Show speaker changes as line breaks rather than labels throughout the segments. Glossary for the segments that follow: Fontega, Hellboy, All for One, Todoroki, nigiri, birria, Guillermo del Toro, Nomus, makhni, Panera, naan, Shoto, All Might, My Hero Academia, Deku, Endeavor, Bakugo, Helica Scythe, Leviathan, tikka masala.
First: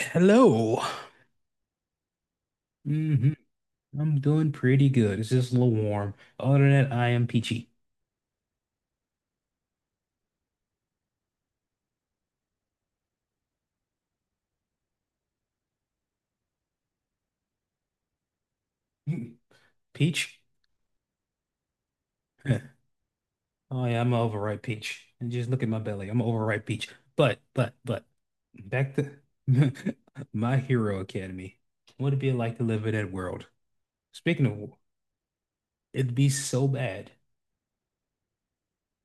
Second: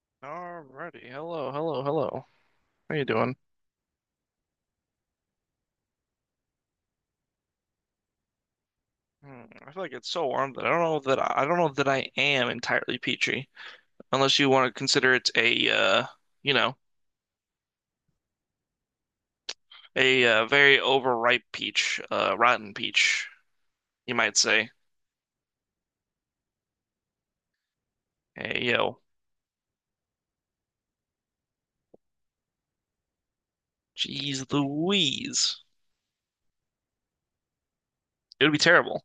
Hello.
Alrighty. Hello, hello, hello. How you
Hmm.
doing?
I'm doing pretty good. It's just a little warm. Other than that, I am peachy.
I feel like it's so warm that I don't know that I don't know that I am entirely peachy, unless you want to consider it a you know,
Mm.
a
Peach?
very overripe peach,
Huh.
rotten peach,
Oh yeah, I'm
you
an
might
overripe
say.
peach. And just look at my belly. I'm an overripe peach. But, but, but,
Hey
back
yo,
to My Hero Academy. What would it be like to live in that world? Speaking
jeez
of, war,
Louise,
it'd be so bad.
it would be terrible.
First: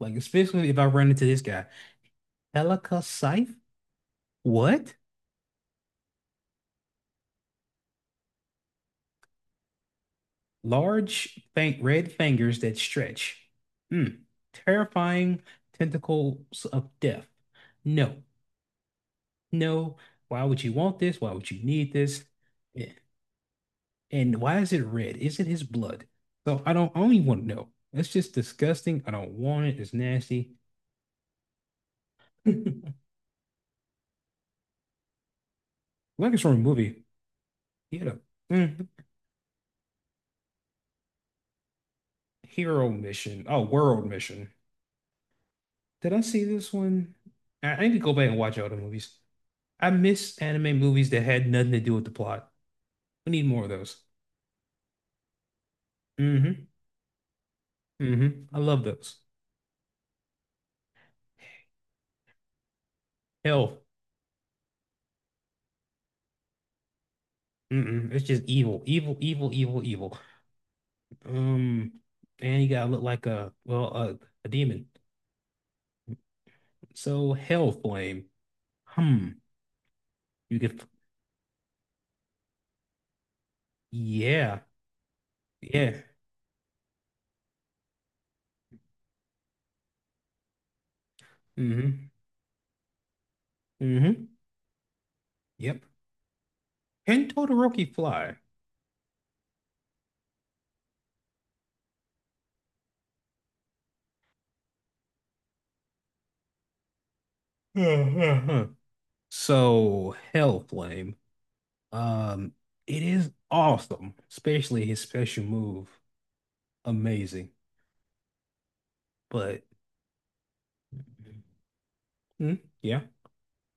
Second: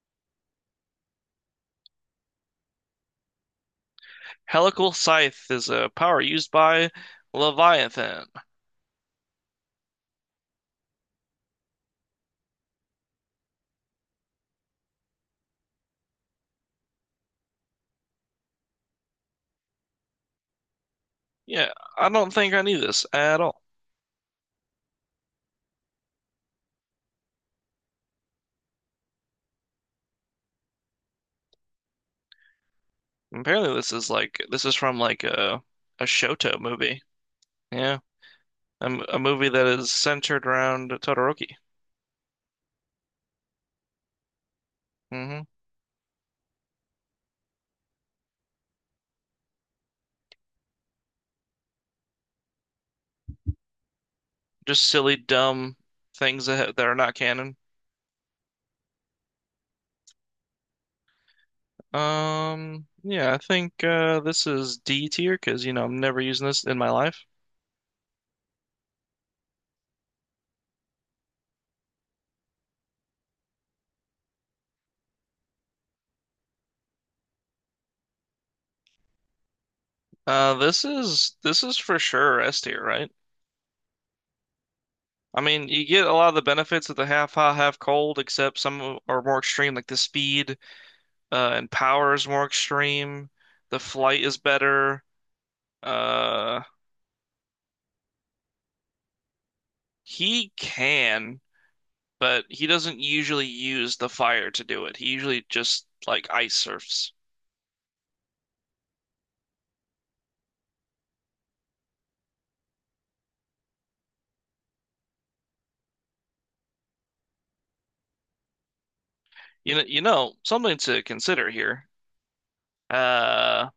Like, especially if I run into this guy. Helica Scythe?
Helical
What?
Scythe is a power used by Leviathan.
Large fang red fingers that stretch. Mm. Terrifying tentacles of death. No, no. Why would you want this? Why would you
Yeah,
need
I
this?
don't think I knew
Eh,
this at all.
And why is it red? Is it his blood? I don't even want to know. That's just disgusting. I don't want it. It's nasty.
Apparently, this is from like a
Like it's from a
Shoto movie.
movie. He
Yeah.
had a
A,
mm,
m- a movie that is centered around Todoroki.
hero mission. Oh, world mission.
Hmm
Did I see this one? I need to go back and watch all the movies. I miss anime movies that had nothing to do with the plot. We need more of those.
Just silly, dumb things
Mm-hmm.
that are not canon.
Mm-hmm. I love those.
Yeah, I
Hell.
think this is D tier because you know I'm never using this in my life.
Mm-mm. It's just evil. Evil, evil, evil, evil. Um, and you gotta look like a a demon. So hell flame. Hmm.
Uh,
You could
this is this is for sure S tier, right?
yeah.
I mean, you
Yeah.
get a lot of the benefits of the half hot, half cold, except some are more extreme, like the speed and
Mm-hmm.
power is more extreme. The flight
Mm-hmm.
is better.
Yep.
Uh,
Can Todoroki fly?
he can. But he doesn't usually use the fire to do it. He usually just like ice surfs.
So hell flame. Um, it is awesome, especially his special move. Amazing. But
Something to consider here.
mm, yeah.
Uh,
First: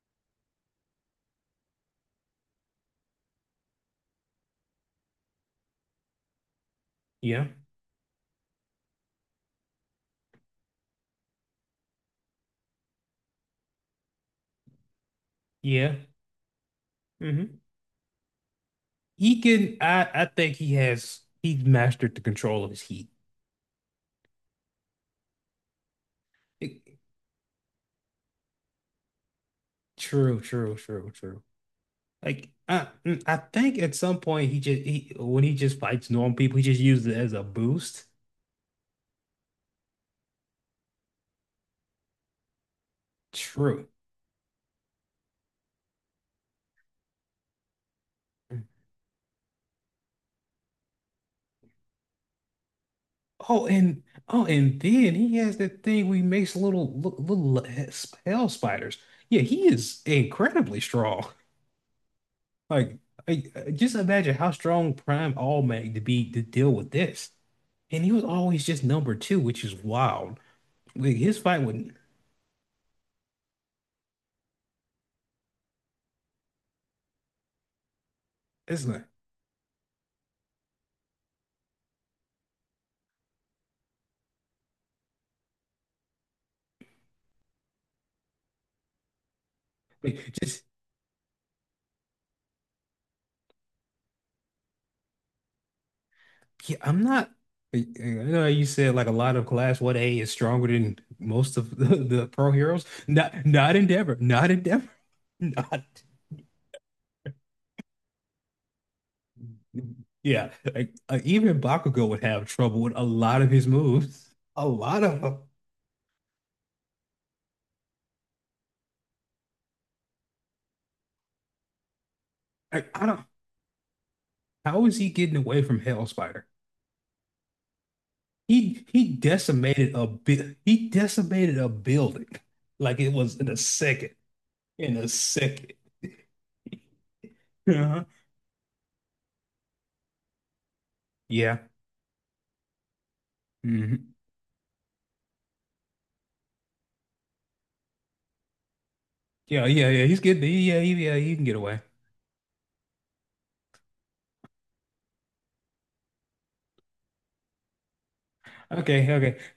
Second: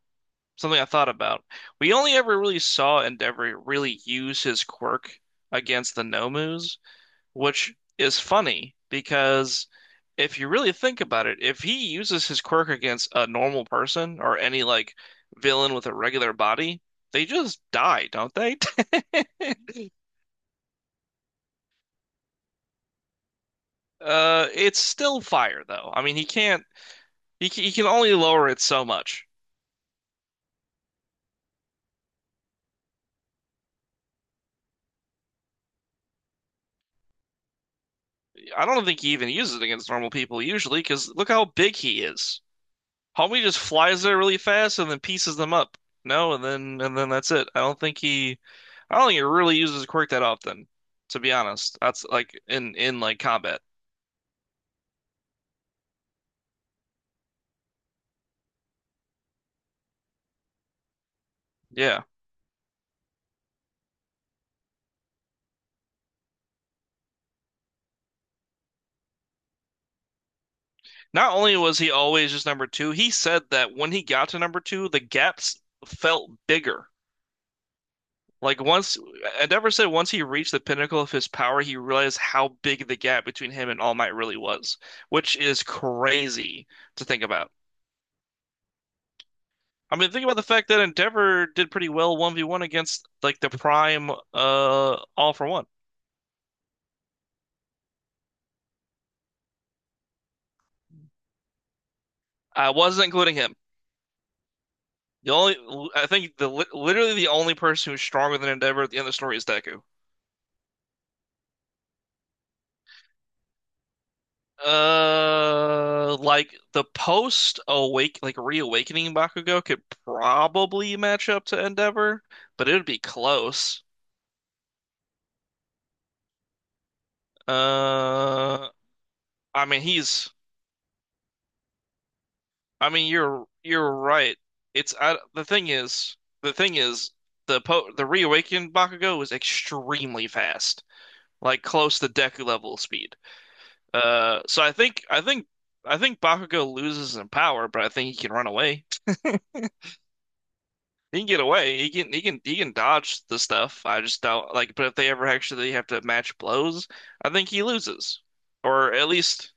Something I thought about. We only ever really saw Endeavor really use his quirk against the Nomus,
Yeah.
which is funny because if you really think about it, if he uses his quirk against a normal person or any like villain with a
Yeah.
regular body, they
Hmm.
just die, don't they?
He can I I think he's mastered the control of his heat.
It's still fire though. I mean, he can't.
It-
He can only lower it so much.
true, true, true, true. Like I mm, I think at some point he just he when he just fights normal people, he just uses it as a boost.
I don't think he even uses it against normal people usually, because look how big he is. Homie just
True.
flies there really fast and then pieces them up. No, and then that's it. I don't think he. I don't think he really uses quirk that often, to be honest. That's like in like combat.
Oh, and oh, and then he has that thing where he makes little li- little he- hell spiders. Yeah, he is incredibly strong.
Yeah.
Like, just imagine how strong Prime All Might to be to deal with this. And he was always just number two, which is wild. Like
Not
his
only
fight
was he
with
always just number two, he said that when he got to number two, the gaps felt bigger. Like
it's
once
not
Endeavor said once he reached the pinnacle of his power, he realized how big the gap between him and All Might really was, which is crazy to think about. I mean, think
like
about the
just
fact that Endeavor did pretty well 1v1 against like the prime All for One.
yeah, I'm not I know how you said like a lot of class 1A is stronger than most of the, the pro
I
heroes.
wasn't including
Not
him.
not Endeavor, not Endeavor,
The only
not
the literally the only person who's stronger than Endeavor at the end of the story is Deku.
yeah. Like even Bakugo would have trouble with a lot of his moves. A lot of them.
Like the post awake, like reawakening Bakugo could probably match up to Endeavor, but it would
Like,
be
I don't
close.
how is he getting away from Hell Spider?
Uh, I mean he's,
He decimated a building
I
like it
mean
was
you're
in a
you're
second.
right.
In a
The thing
second.
is, the thing is
Uh-huh.
the reawakened Bakugo is extremely fast,
Yeah.
like close to Deku level speed.
Hmm.
So I think I think Bakugo loses in power, but I think he can run away.
Yeah, yeah, yeah. He's good. Yeah, yeah, yeah.
He can
He
get
can get
away.
away.
He can dodge the stuff. I just don't like. But if they ever actually have to match blows, I think he loses, or at
Okay, okay.
least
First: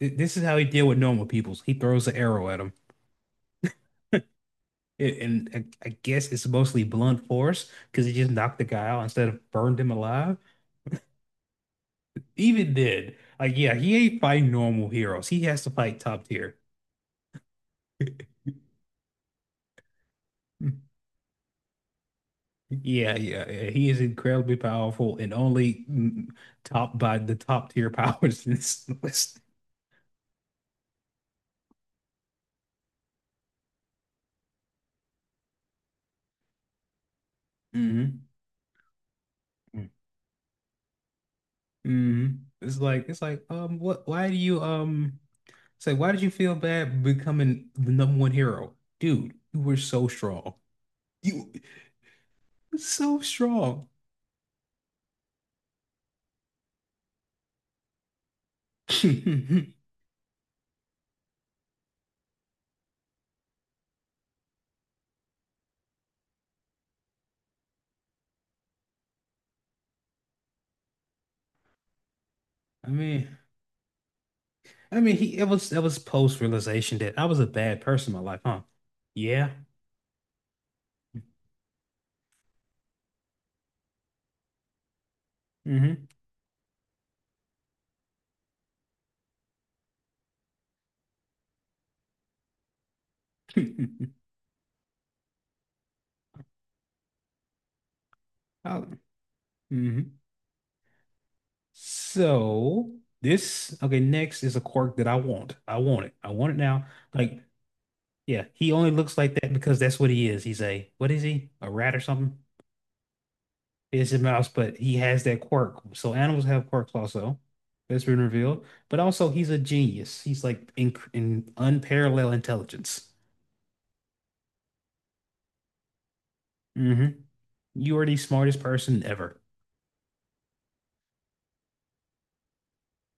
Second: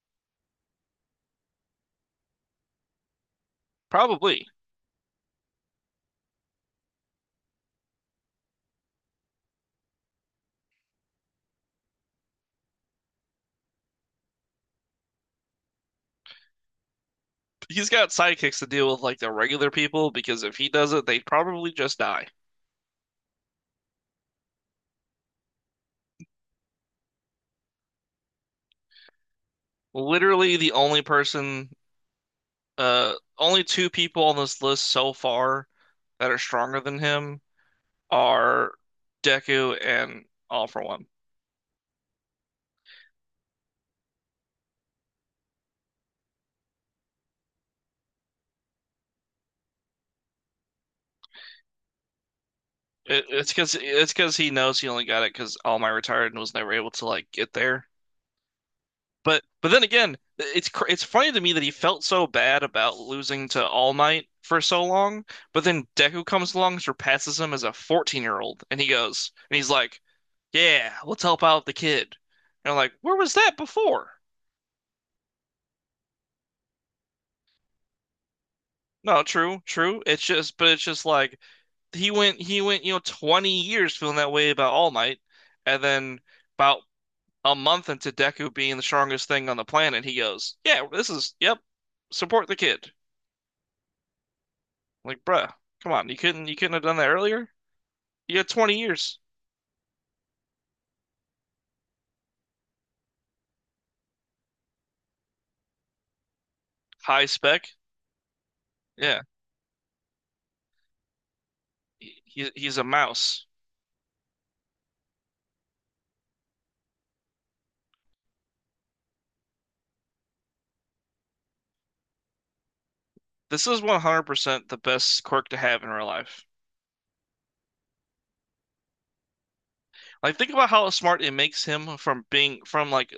Th- this is how he deal with normal peoples. He throws an arrow at him,
probably.
It, and I guess it's mostly blunt force because he just knocked the guy out instead of burned him alive. Even did. Like, yeah, he ain't fighting normal heroes. He has to fight top tier.
He's got sidekicks to deal with like the regular people because if he does it, they probably just die.
Yeah, yeah, yeah. He is incredibly powerful and only mm, topped by the top tier powers in this list.
Literally, the only person, only two people on this list so far that are stronger than him
Hmm.
are Deku and All For One.
Mm, it's like what why do you say why did you feel bad becoming the number one hero? Dude, you were so strong. You were so
It, it's because
strong.
it's because he knows he only got it because All Might retired and was never able to like get there.
I
But then again, it's funny to me that he felt so bad about losing to All Might for so long, but then Deku comes along, surpasses him as a 14-year-old, and he goes, and he's like, "Yeah, let's help out the kid." And I'm like, "Where
mean
was that before?"
I mean he it was post realization that I was a bad person in my life, huh?
No,
Yeah.
true, true. It's just, but it's just like he went, you know, 20 years feeling that way about All Might, and
Mm-hmm.
then about a month into Deku being the strongest thing on the planet, he goes, "Yeah, this is, yep, support the kid." Like, bruh, come on, you couldn't have done that earlier? You had
I,
20 years.
hmm. So this okay, next is a quirk that I want. I want it. I want it now.
High
Like
spec.
yeah, he only looks
Yeah.
like that because that's what he is. What is he? A rat or
He,
something?
he- he's a mouse.
It's a mouse, but he has that quirk. So animals have quirks also. That's been revealed. But also, he's a genius. He's like in unparalleled intelligence.
This is 100% the best quirk to have in real life.
Hmm. You are the smartest person ever.
Like, think about how smart it makes him from being from like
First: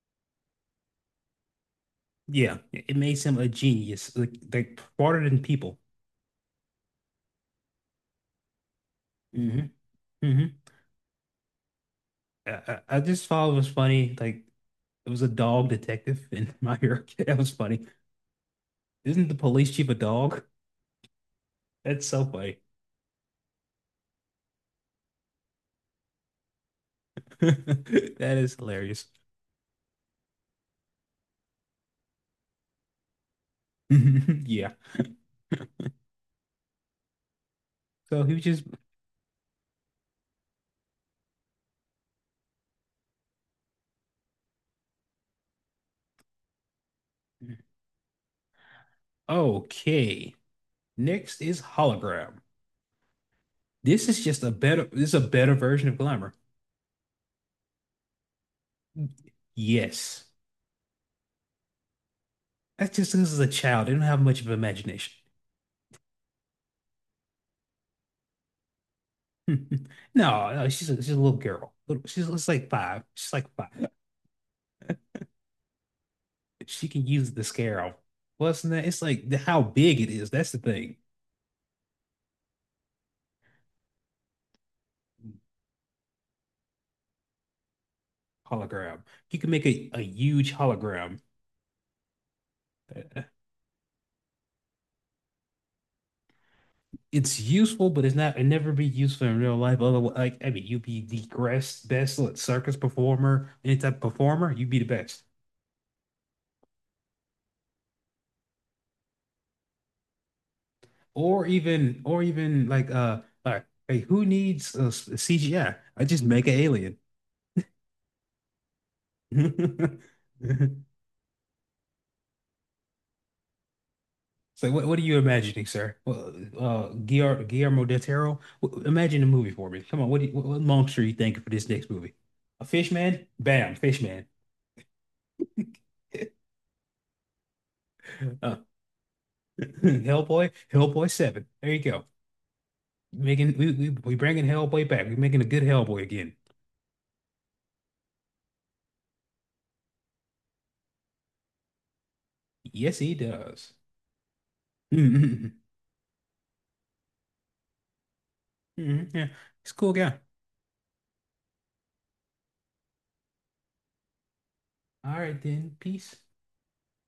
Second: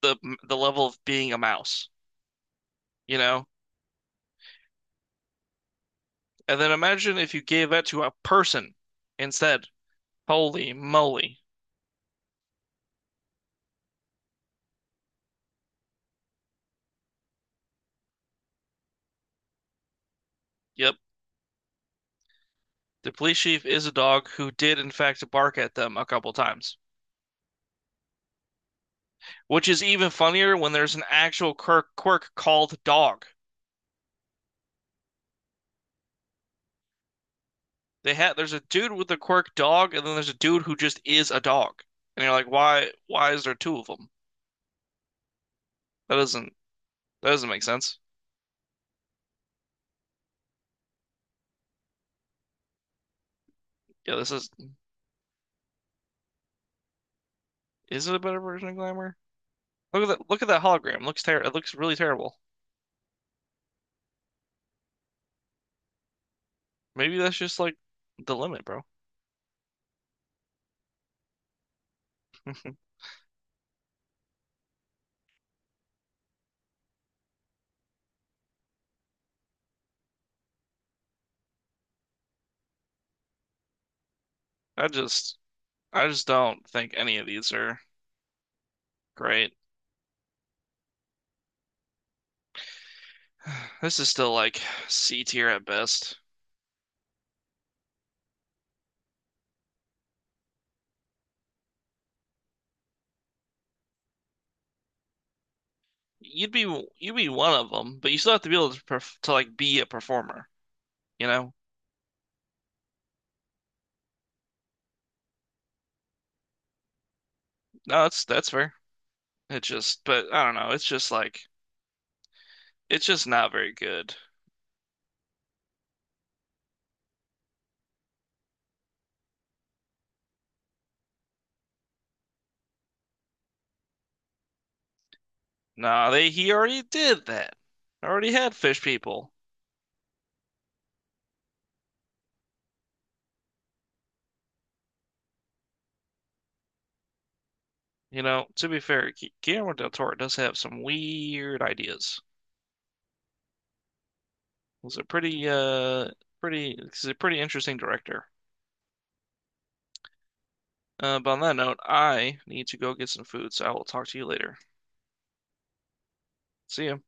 the the level of being a mouse,
Yeah, it
you
makes him
know?
a genius, like smarter than people.
And then imagine if you gave that to a person instead.
Hmm. Hmm.
Holy moly.
I just thought it was funny. Like, it was a dog detective in My Hero. That was funny. Isn't the police chief a dog?
Yep.
That's so funny.
The police chief is a dog who did in fact bark at them a couple times,
That is hilarious.
which is even funnier when there's an actual quirk called dog.
Yeah.
They
So he
had
was
there's a
just
dude with a quirk dog, and then there's a dude who just is a dog. And you're like, why is there two of them? That doesn't that doesn't make sense.
okay. Next is hologram. This
Yeah,
is
this
just a better this is a better version of glamour.
is it a better version of Glamour?
Yes.
Look at that hologram. It looks really terrible.
That's just this is a child. They don't have much of an imagination.
Maybe that's just like the limit, bro.
No, no, she's a little girl. She's like five. She's like five. She can use the scarab. Plus, than that it's like the, how big it is. That's the thing.
I just I just don't think any of these are
Hologram. You can
great.
make a huge hologram. That-
This is still like C tier at best.
it's useful, but it never be useful in real life. Otherwise, like I mean, you'd be the best, best like, circus performer, any type of performer, you'd be the best.
You'd be you'd be one of them, but you still have to be able to perf to like be a performer, you know?
Or even like hey, who needs CGI? I just make an alien.
No, that's fair. It just, but I don't know. It's just like it's just not very good.
So what are you imagining, sir? Well, Guillermo del Toro, W- imagine a movie for me. Come on, what monster are you thinking for this next movie? A fish man? Bam, fish man.
Nah, they he already did that. Already had
Uh,
fish people.
Hellboy, Hellboy seven. There you go. Making we bringing Hellboy back. We're making a good Hellboy again.
You know, to be fair, Guillermo del Toro does have some weird ideas.
Yes, he does.
He's a pretty,
Mhm.
he's a pretty interesting director.
Mhm. Yeah, he's a cool guy.
But on that note, I need to go get some food, so I will talk to you later.
All right then. Peace.
See ya.